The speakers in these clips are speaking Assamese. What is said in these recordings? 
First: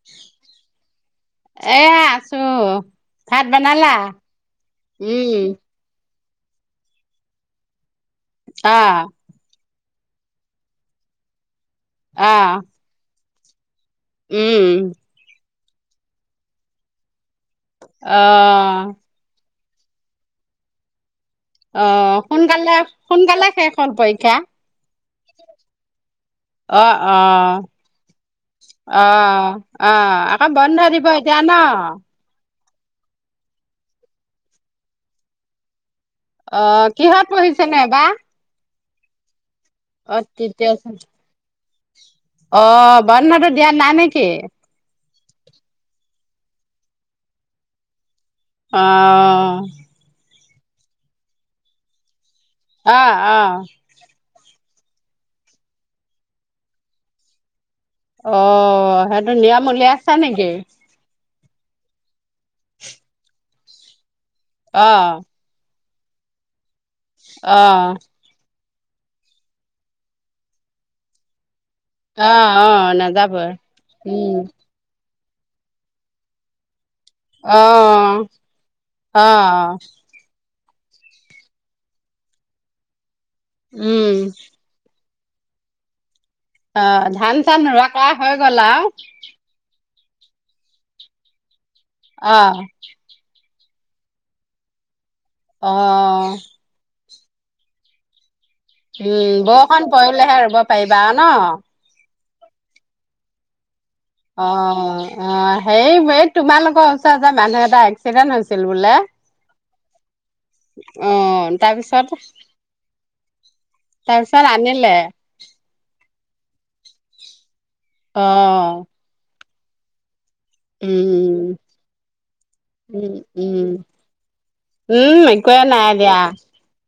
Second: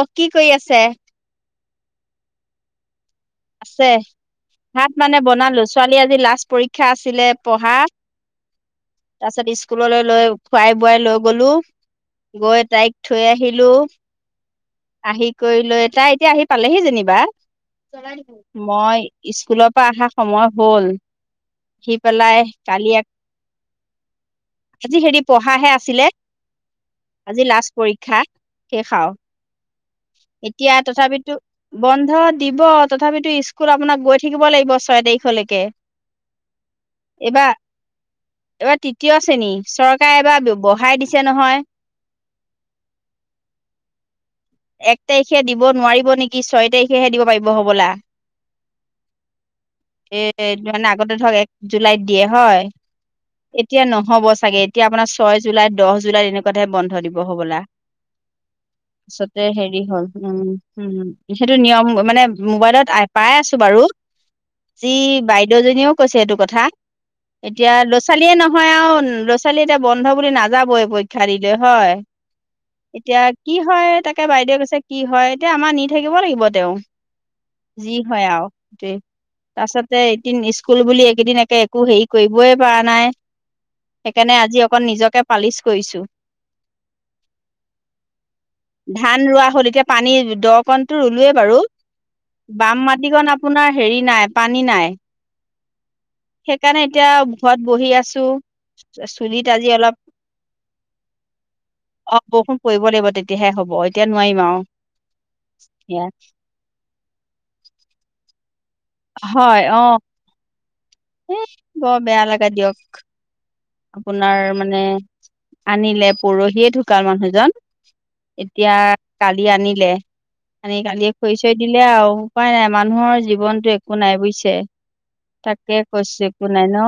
অ' কি কৰি আছে? এ আছো। ভাত আছে, বনালা ভাত মানে উম বনালো ছোৱালী আজি লাষ্ট পৰীক্ষা আছিলে পঢ়া। অ। তাৰ পাছত স্কুললৈ লৈ খোৱাই বোৱাই লৈ গলো, অ গৈ তাইক থৈ আহিলো। উম। আহি কৰি লৈ, তাই এতিয়া আহি পালেহি যেনিবা। অ মই স্কুলৰ পা আহা সময় হ'ল। আহি অ' পেলাই সোনকালে, কালি সোনকালে শেষ হ'ল পৰীক্ষা। আজি হেৰি পঢ়াহে আছিলে, অ অ আজি লাষ্ট পৰীক্ষা। শেষ অ আও, অ আকৌ এতিয়া বন্ধ দিব তথাপিতো, এতিয়া ন বন্ধ দিব। তথাপিতো স্কুল আপোনাক গৈ থাকিব লাগিব, ছয় তাৰিখলেকে। অ' কিহত পঢ়িছে নো এইবা? এইবাৰ তৃতীয় শ্ৰেণী, চৰকাৰে এইবাৰ তৃতীয় শ্ৰেণী। বঢ়াই দিছে নহয়। অ' বন্ধটো দিয়া নাই নেকি? এক তাৰিখে দিব নোৱাৰিব নেকি, ছয় তাৰিখেহে দিব পাৰিব হবলা। অ। এ মানে আগতে ধৰক এক জুলাইত দিয়ে হয়, অ অ এতিয়া নহব। চাগে এতিয়া আপোনাৰ ছয় জুলাই, দহ জুলাই এনেকুৱাতহে বন্ধ দিব হ'বলা। অ সেইটো পিছতে নিয়ম হেৰি হ'ল উলিয়াইছা নেকি উম' হম'। হেতু নিয়ম মানে মোবাইলত পাই আছো বাৰু, অ যি বাইদ দও জনীয়ো কৈছে এইটো কথা, অ এতিয়া ল'ৰা ছোৱালীয়ে ন ল'ৰা ছোৱালী এতিয়া বন্ধ বুলি নাযাবই পৰীক্ষা দিলে হয়। অ অ এতিয়া নাযাবই কি হয় তাকে উম বাইদেৱে কৈছে, কি হয় এতিয়া আমাৰ নি থাকিব লাগিব তেও। যি অ হয় আৰু সেইটোৱে, অ তাৰছতে দিন স্কুল বুলি এইকেইদিন একে একো হেৰি কৰিবই পৰা নাই, উম সেইকাৰণে আজি অকন নিজকে পালিচ কৰিছো। অ' ধান চান ৰোৱা কৰা হৈ গ'ল আও? ধান ৰোৱা হ'ল, এতিয়া পানী দ কণটো ৰুলোৱে বাৰু। অ বাম মাটিকণ আপোনাৰ হেৰি নাই, পানী নাই। অ। সেইকাৰণে এতিয়া ঘৰত বহি আছো। উম' চুলিত আজি বৰষুণ অলপ পৰিলেহে ৰুব পাৰিবা আৰু ন? অ' বৰষুণ পৰিব লাগিব, তেতিয়াহে হ'ব। এতিয়া নোৱাৰিম আৰু অ' অ' হেৰি সেয়া এই তোমালোকৰ ওচৰত যে মানুহ এটা এক্সিডেণ্ট হৈছিল বোলে? হয়' অ। অ এ বৰ তাৰপিছত বেয়া লাগে দিয়ক, আপোনাৰ তাৰপিছত মানে আনিলে আনিলে পৰহিয়ে ঢুকাল মানুহজন। অ এতিয়া কালি আনিলে, আনি কালিয়ে খৰি উম চৰি দিলে আৰু, উপায় নাই উম মানুহৰ উম জীৱনটো একো নাই বুইছে উম একোৱে তাকে নাই দিয়া কৈছে একো নাই ন,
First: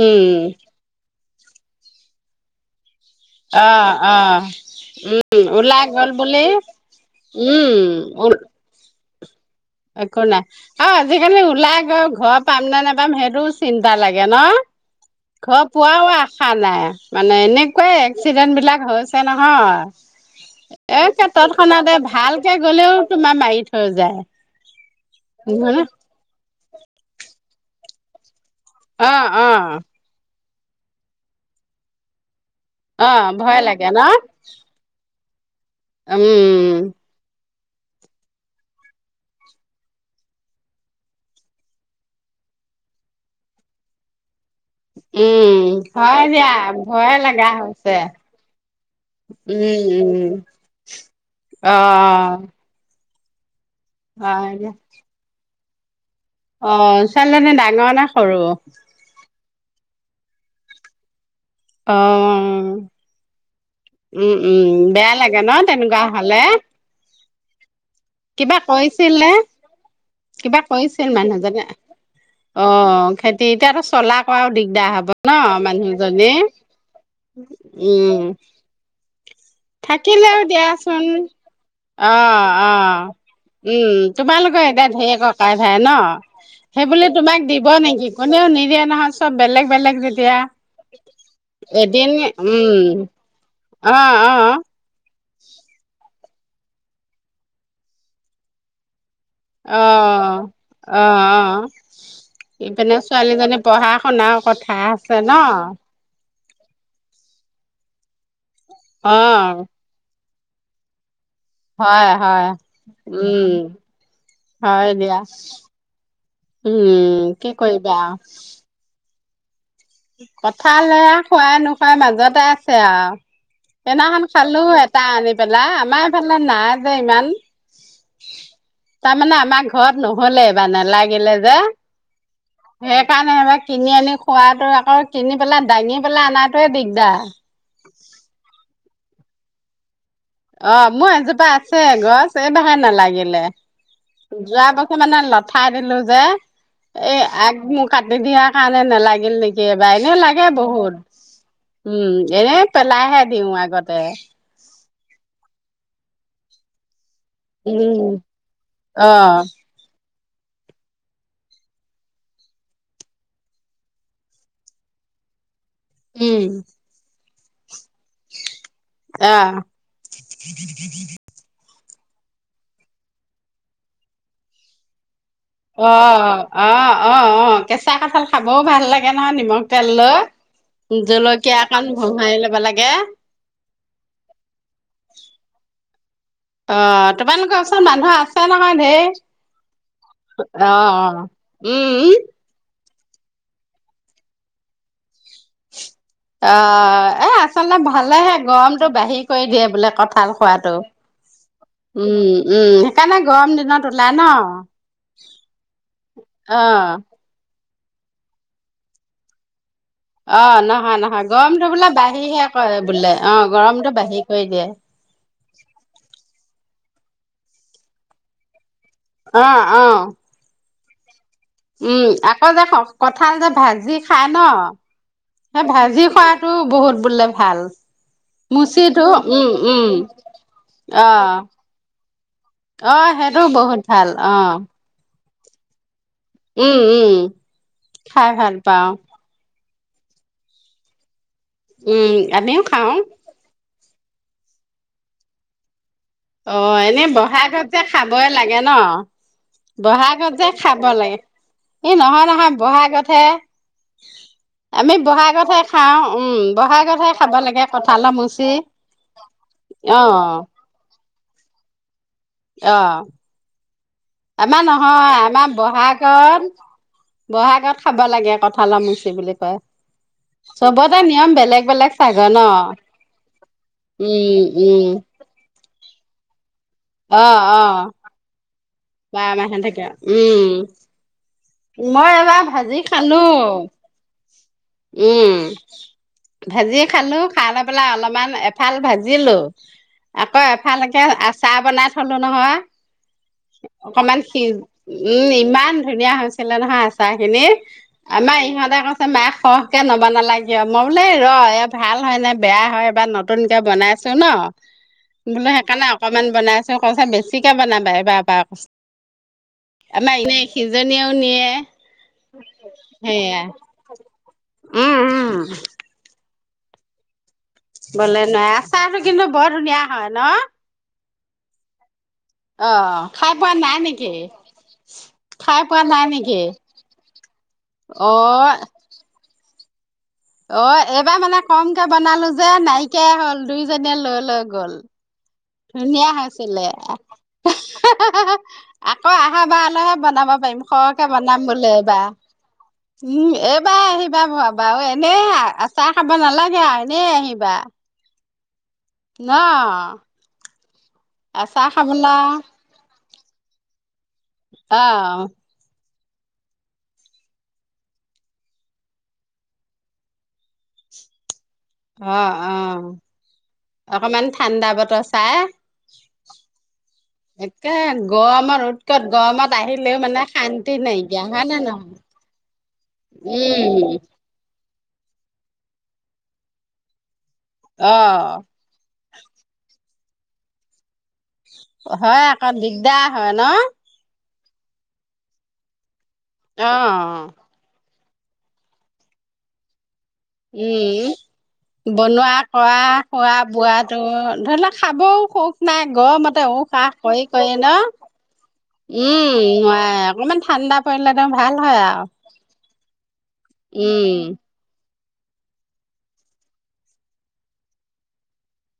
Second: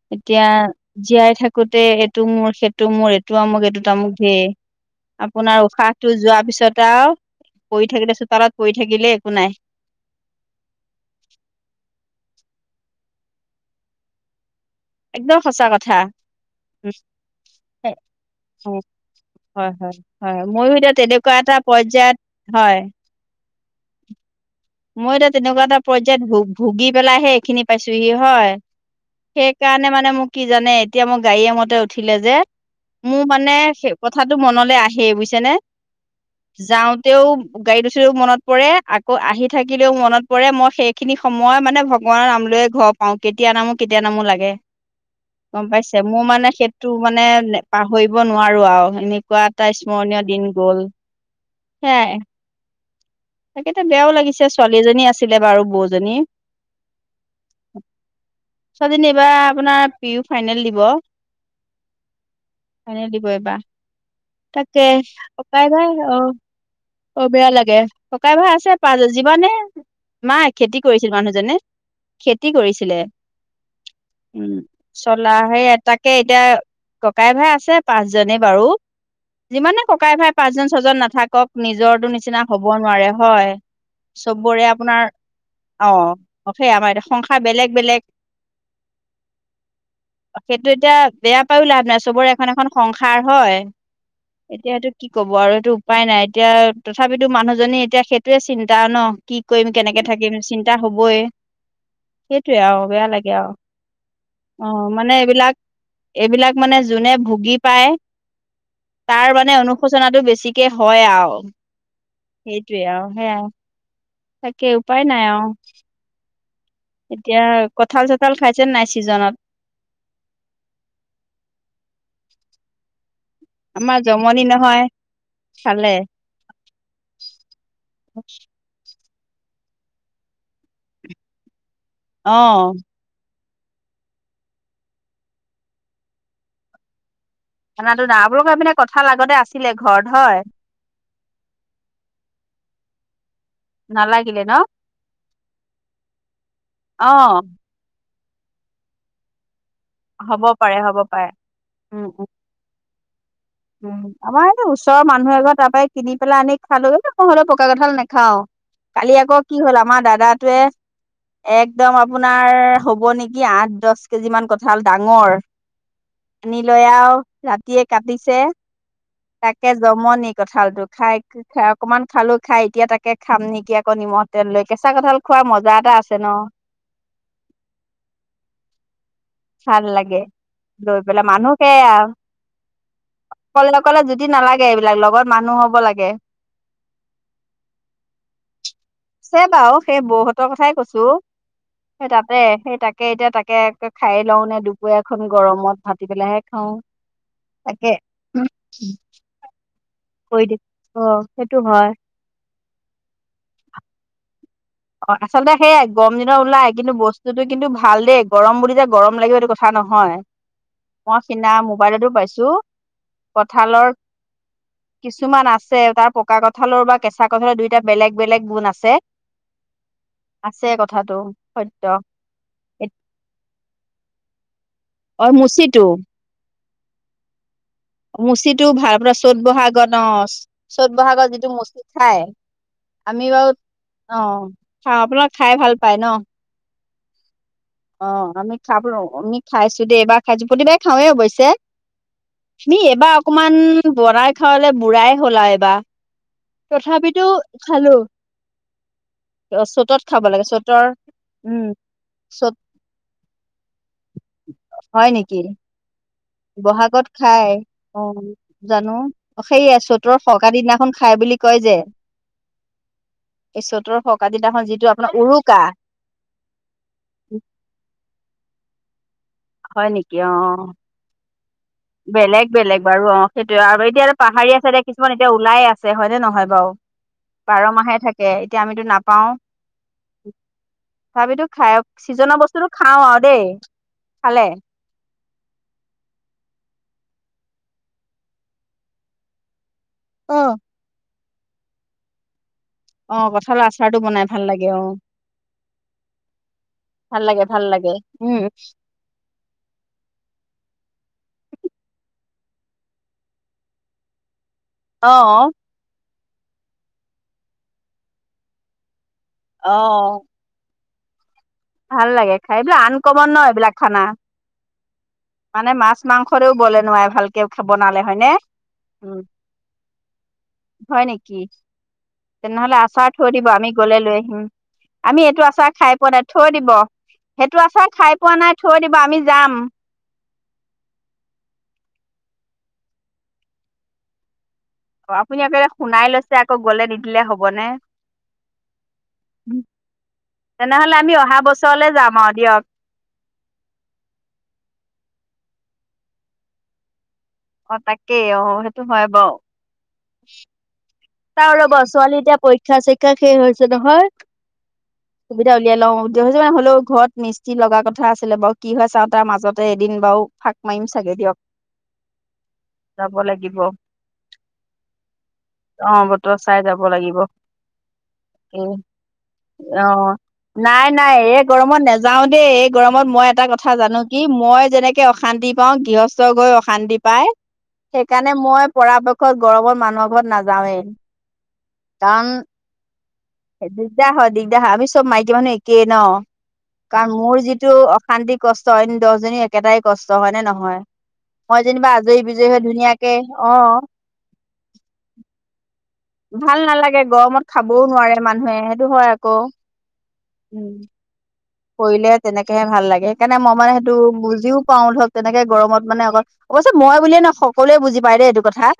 উম এতিয়া জীয়াই থাকোতে এইটো মোৰ সেইটো মোৰ এইটো আমুক অ এইটো তামুক অ ধে উম আপোনাৰ ওলাই উশাহটো গ'ল বুলি যোৱাৰ পিছত আৰু পৰি থাকিলে উম চোতালত পৰি থাকিলে একো নাই। একো নাই। অ'আজিকালি ওলাই গৈ ঘৰ পাম নে নেপাম সেইটোও চিন্তা লাগে ন? একদম ঘৰ সঁচা কথা পোৱাও আশা নাই মানে এনেকুৱাই হয় এক্সিডেন্ট বিলাক হৈছে হয় হয় ময়ো এতিয়া নহয়। একে তেনেকুৱা এটা তৎক্ষণাতে পৰ্যায়ত ভালকে হয় গ'লেও তোমাৰ মাৰি থৈ যাই। মই এতিয়া তেনেকুৱা এটা পৰ্যায়ত ভু-ভুগি পেলাইহে এইখিনি পাইছোহি হয়। অ অ সেই কাৰণে মানে মোক কি জানে এতিয়া মই গাড়ীয়ে মতে উঠিলে যে অ মোৰ মানে ভয় লাগে সে ন কথাটো মনলৈ আহেই বুইছে নে? উম, যাওঁতেও গাড়ীত উঠিলেও মনত পৰে আকৌ আহি থাকিলেও মনত পৰে মই সেইখিনি সময় মানে ভগৱানৰ নাম লৈয়ে ঘৰ পাওঁ কেতিয়া নামো, কেতিয়া নামো লাগে। উম গম পাইছে হয় মোৰ দিয়া মানে সেইটো ভয়ে মানে লগা নে হৈছে পাহৰিব নোৱাৰো আৰু এনে এনেকুৱা এটা উম স্মৰণীয় উম দিন গ'ল। অ', তাকে এতিয়া বেয়াও লাগিছে হয় ছোৱালীজনী আছিলে বাৰু বৌজনী। অ'ছোৱালী জনি ডাঙৰ নে সৰু? জনি ইবাৰ আপোনাৰ পিউ ফাইনেল দিব। অ', ফাইনেল দিব এইবাহ উম, উম বেয়া লাগে ন' তেনেকুৱা হ'লে? অ'বেয়া লাগে ককাই -ভাই কিবা আছে [unintelligible] কৈছিল নে? যিমানে নাই কিবা খেতি কৈছিল কৰিছিল মানুহজনে। খেতি কৰিছিলে অ' খেতি এতিয়াতো চলা কৰাও উম, দিগদাৰ হ'ব ন চলা সেইয়া তাকে মানুহজনী এতিয়া ককাই -ভাই আছে উম পাঁচজনেই বাৰু যিমানে ককাই-ভাই পাছজন, ছয়জন নাথাকক নিজৰটো নিচিনা হ'ব নোৱাৰে হয় অ'অ'উম, তোমালোকৰ চবৰে একে আপোনাৰ ধেৰ ককাই -ভাই অ ন? সেই আমাৰ সেইবুলি এতিয়া সংসাৰ তোমাক দিব বেলেগ বেলেগ নেকি? কোনেও নিদিয়ে নহয় চব বেলেগ, বেলেগ যেতিয়া। টো এতিয়া বেয়া পায়ও লাভ নাই চবৰে এখন, এখন সংসাৰ হয়। অ'অ'অ' এতিয়া সেইটো কি ক'ব আৰু এইটো উপায় নাই এতিয়া তথাপিতো মানুহজনী এতিয়া সেইটোয়ে চিন্তা ন'। কি কৰিম অ' কেনেকে থাকিম চিন্তা অ' হ'বয়ে। অ' সেইটোৱে আৰু ইপিনে বেয়া লাগে আৰু ছোৱালীজনী পঢ়া শুনাও কথা অ' মানে আছে ন এইবিলাক এইবিলাক মানে যোনে ভুগি পায় তাৰ মানে অ' অনু সুচনা টো বেছিকে হয় আও। হয়, হয় সেইটোয়ে আও সেয়াই উম, তাকে হয় উপায় দিয়া। নাই আও উম, কি কৰিবি আওঁ তে নাই ছিজনত। কঁঠাল এয়া খোৱা -নোখোৱা মাজতে আছে আওঁ। আমাৰ সেইদিনাখন জমনি খালোঁ নহয় এটা আনি পেলাই খালে আমাৰ এইফালে নাই যে ইমান। [inaudible] তাৰমানে আমাৰ ঘৰত নহ'লে এইবাৰ নেলাগিলে যে। অ', [unintelligible] এবাৰ কিনি আনি খোৱাতো আকৌ কিনি পেলাই দাঙি পেলাই অনাটোৱে দিগদাৰ। [unintelligible] সেই পিনে কঁঠাল আগতে আছিলে ঘৰত হই? অ'মোৰ এজোপা আছে গছ এই বাৰ হে নালাগিলে। নালাগিলে ন যোৱা বছৰ মানে লঠাই দিলো যে অ এই আগম কাটি দিয়াৰ কাৰণে নালাগিল নেকি এইবাৰ, এনে হ'ব লাগে পাৰে হ'ব পাৰে বহুত উম এনে পেলাইহে দিও উম আমাৰ এটো ওচৰৰ মানুহ এ ঘৰ তাৰ পৰাই কিনি পেলাই আনি খালোগৈ। হ'লেও পকা কঁঠাল উম নাখাও, কালি আকৌ অ', কি হ'ল আমাৰ দাদাটোৱে একদম আপোনাৰ হ'ব নেকি আঠ-দহ কেজি মান কঁঠাল ডাঙৰ উম, আনিলৈ আৰু ৰাতিয়ে কাটিছে আহ, তাকে জমনি কঁঠালটো খাই অকনমান খালো খাই এতিয়া তাকে খাম নেকি আকৌ নিমখ তেল লৈ কেঁচা কঁঠাল খোৱাৰ মজা এটা আছে ন অ-অ-অ-অ কেঁচা কঠাল খাবও ভাল লাগ তাকে নহয় নিমখ ভাল তেল লৈ, লাগে লৈ পেলাই জলকীয়া অকন ভঙাই ল'ব লাগে অকলে-অকলে যুটি নালাগে এইবিলাক, লগত মানুহ হ'ব লাগে। অ তোমালোকৰ ওচৰত মানুহ আছে নহয় ধেৰ। আছে বাৰু, সেই বৌহঁতৰ কথাই কৈছো। অ', উম, সেই উম, তাতে সেই তা তাকে এতিয়া তাকে খাই লওঁ নে দু দুপৰীয়া এখন গৰমত ভাটি পেলাইহে খাওঁ, অ', তাকে। কৈ দিয়ে বোলে কঁঠাল কৰি দি খোৱাটো, অ সেইটো হয় উম। উম, সেইকাৰণে গৰম দিনত ওলাই ন। অ আচলতে সেয়াই, গৰম দিনত ওলাই। কিন্তু অ', বস্তুটো কিন্তু ভাল দেই, গৰম বুলি যে গৰম লাগিব এইটো কথা কথা নহয়, অ', নহয়, মই নহয় সিদিনা গৰমটো বোলে মোবাইলতো বাঢ়িহে পাইছো কৰে বোলে অ', কঠালৰ গৰমটো বাঢ়ি কৰি দিয়ে। কিছুমান আছে তাৰ পকা কঁঠালৰ বা কেঁচা কঁঠালৰ দুটা বেলেগ-বেলেগ গুণ আছে। অ অ। আছে কথাটো। সত্য উম আকৌ যে কঠাল যে ভাজি খাই ন, অ সেই মুচিটো ভাজি খোৱাত টো বহুত বুলে ভাল। মুচিটো [unintelligible] চ'ত উম উম বহাগত, অ চ'ত অ বহাগত যিটো মুচি খাই অ আমি সেইটো বাৰু বহুত ভাল, অ। অ আপোনালাক খাই ভাল পায় ন'? উম, উম। অ খাই ভাল আমি পাওঁ খাবো, আমি খাইছো দে এইবাৰ খাইছো, প্ৰতিবাই খাওৱে অৱশ্যে তে, উম আমিও তুমি খাওঁ এবাৰ অকমান বনাই খুৱালে বুঢ়াই হ'ল এবাৰ। অ এনেই তথাপিতো বহাগত যে খালো খাবই লাগে ন। চ'তত খাব বহাগত লাগে যে খাব চ'তৰ লাগে। উম এই নহয়-নহয় চ'ত বহাগতহে, আমি হয় নেকি বহাগতে বহাগত খাই অ কঁঠালৰ মুচি জানো, সেইয়া অ চ'তৰ ফৰকা দিনা খন খাই বুলি কয় যে অ, চ'তৰ ফৰকাতি দিনাখন আমাৰ যিটো আপোনাৰ নহয়, আমাৰ উৰুকা বহাগ ত, বহাগত খাব লাগে কঠালৰ মুচি বুলি কয়। হয় নেকি অ, চবতে নিয়ম বেলেগ বেলেগ চাগৈ ন বেলেগ-বেলেগ বাৰু অ সেইটোয়ে, আৰু এতিয়া আৰু উম পাহাৰীয়া চাইডে উম কিছুমান এতিয়া ওলাই আছে, হয়নে নহয় বাৰু? অ অ বাৰ মাহে থাকে এতিয়া আমিতো না বাৰ মাহে থাকে উম। তথাপিতো খাই, মই চিজনৰ এবাৰ বস্তুটো ভাজি খাওঁ খালো আৰু দেই, খালে। উম। ভাজিয়ে খালো, খাই লৈ পেলাই অলপমান এফাল ভাজিলো। আকৌ অ এফালকে, আচাৰ বনাই থলো নহয়। অ কঁঠালৰ আচাৰটো অকমান বনাই সি, ভাল লাগে অ উম, ইমান ধুনীয়া হৈছ নহয় ভাল আচাৰখিনি, লাগে ভাল লাগে উম আমাৰ ইহঁতে কৈছে মা', সৰহকে নবানালা কিয়? মই বোলো এ ৰ', এয়া ভাল হয়নে বেয়া হয় এবাৰ ন তুনকে বনাইছো ন'? অ বোলো সেইকাৰণে অকনমান বনাইছো, কৈছে বেছিকে বনাবা এইবাৰপা [unintelligible] অ আমাৰ এনেই, সিজনীয়েও নিয়ে। ভাল লাগে খাই এইটো আনকমন সেয়া ন' এইবিলাক খানা উম উম মানে মাছ মাংসৰেও বলে নোৱাৰে ভাল বোলে নোৱাৰে আচাৰটো কিন্তু বৰ ধুনীয়া হয় ন? হয় নেকি? অ তেনেহলে আচাৰ থৈ খাই দিব পোৱা আমি নাই গলে নেকি লৈ আহিম, আমি এইটো আচাৰ খাই পোৱা নাই থৈ দিব সেইটো আচাৰ খাই পোৱা অ নাই থৈ দিব আমি যাম। অ এইবাৰ মানে কমকে বনালো যে নাইকিয়াই হ'ল দুইজনীয়ে লৈ লৈ গল। অ আপুনি এ কেলে শুনাই ধুনীয়া লৈছে আকৌ হৈছিলে। গলে নিদিলে হবনে? আকৌ আহা বাৰলৈহে বনাব পাৰিম তেনেহলে খৰকে আমি অহা বনাম বোলে বছৰলে এইবাৰ। যাম আৰু দিয়ক উম এইবাৰ আহিবা ভ বাৰু এনে আচাৰ খাব নালাগে আৰু এনেই আহিবা। অ তাকেই অ সেই ন। চাও আচাৰ ৰব খাবলে ছোৱালী এতিয়া পৰীক্ষা চৰিক্ষা শেষ হৈছে নহয়। অ। সুবিধা উলিয়াই লওঁ [unintelligible] হ'লেও ঘৰত মিস্ত্ৰী লগা কথা আছিলে বাৰু কি হয় চাওঁ তাৰ মাজতে এদিন বাৰু ফা মাৰিম চাগে দিয়ক। অ অ, যাব লাগিব অকমান ঠাণ্ডা বতৰ চাই। অ বতৰ চাই যাব লাগিব একে গৰমত এ উৎকত, গৰমত অ আহিলেও মানে শান্তি নাই নাই নাইকিয়া হয় এই নে গৰমত নহয়? নাযাও দেই, এই গৰমত মই এটা কথা উম, জানো কি মই যেনেকে অশান্তি পাওঁ, গৃহস্থ গৈ অশান্তি পাই অ' সেইকাৰণে মই পৰাপক্ষত গৰমৰ মানুহৰ ঘৰত নাযাওঁয়ে। হয় আকৌ দিগদাৰ হয় ন? দিগদাৰ হয় দিগদাৰ হয়, আমি চব মাইকী মানুহ একেই ন কাৰণ অ', মোৰ যিটো অ শান্তি কষ্ট অইন দহজনী একেটাই কষ্ট হয় নে নহয়? উম মই যেনিবা আজৰি বনোৱা বিজৰি হৈ কৰা ধুনীয়াকে খোৱা অ। বোৱাটো ধৰি লওক খাবও সুখ নাই গৰমতে ভাল উশাহ নালাগে কৰি গৰমত কৰি ন, খাবও নোৱাৰে মানুহে সেইটো হয় আকৌ। উম নোৱাৰে। অকমান উম, ঠাণ্ডা পৰিলে দেম ভাল হয়। আৰু কৰিলে তেনেকেহে ভাল লাগে সেইকাৰণে মই মানে সেইটো উম বুজিও পাওঁ ধৰক তেনেকে গৰমত মানে অক অৱশ্যে মই বুলিয়ে ন সকলোৱে বুজি পাই দেই এইটো কথা।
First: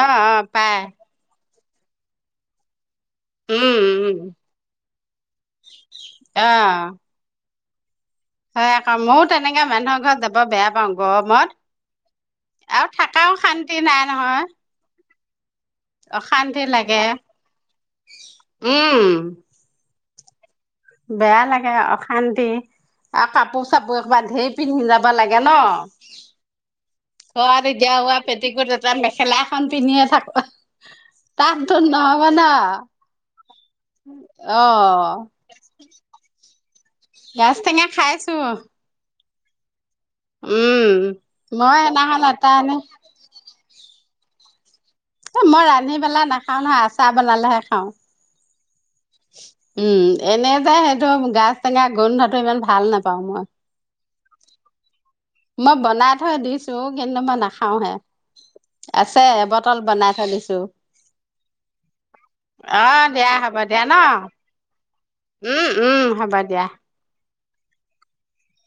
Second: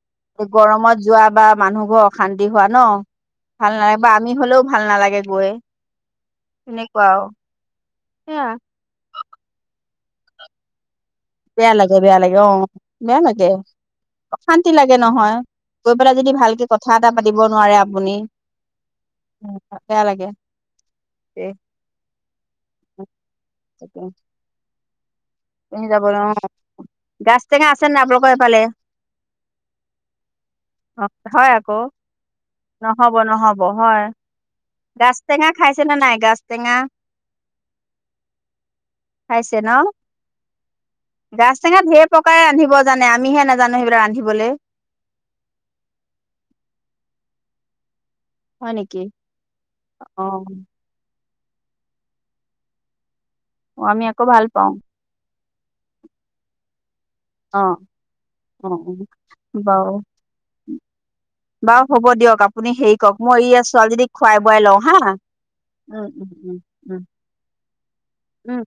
অ অ পাই গৰমত যোৱা বা মানুহবোৰ অশান্তি হোৱা ন। ভাল উম নালাগে বা উম আমি হলেও ভাল নালাগে গৈ। অ। [unintelligible] সেই কা, ময়ো তেনেকে মানুহৰ ঘৰত যাব বেয়া পাওঁ গৰমত। বেয়া লাগে বেয়া লাগে অ আৰু বেয়া থাকাও লাগে, শান্তি নাই নহয় অশান্তি লাগে নহয়। গৈ পেলাই যদি অশান্তি ভালকে কথা লাগে এটা পাতিব নোৱাৰে আপুনি, উম ওম। বেয়া লাগে। বেয়া লাগে অশান্তি আৰু কাপোৰ চাপোৰ এহুপা ধেৰ পিন্ধি যা ব লাগে ন। পিন্ধি যাব ন গাজ টেঙা ঘৰত আছে এতিয়া নে হোৱা আপোনালোকৰ এইফালে পেটিকুট এটা মেখেলা এখন পিন্ধিয়ে থাকো। অঁ হয় তাততো আকৌ, নহব ন নহব নহব হয়, অ গাছ টেঙা খাইছে নে নাই গাছ টেঙা? গাছ টেঙা খাইছোঁ। খাইছে ন। উম। গাছ টেঙা মই ঢেৰ সেইদিনাখন প্ৰকাৰে এটা ৰান্ধিব এনে জানে, আমিহে নাজানো সেইবিলাক ৰান্ধিবলে। এ মই ৰান্ধি পেলাই নাখাওঁ নহয়, আচাৰ বনালেহে খাওঁ। হয় নি উম, এনেই যে সেইটো গাজ টেঙা গোন্ধটো ইমান ভাল নেপাওঁ মই। অঁ আমি আকৌ ভাল পাওঁ। মই বনাই থৈ দিছো কিন্ত মা অ নাখাওঁ হে, অ অ আছে এবটল বাৰু বনাই থৈ দিছো। বাৰু হ'ব দিয়ক, আপুনি অ হেৰি কৰক দিয়া মই হ'ব এইয়া দিয়া ছোৱালীজনীক ন খোৱাই বোৱাই লওঁ হা। উম উম হ'ব দিয়া। উম।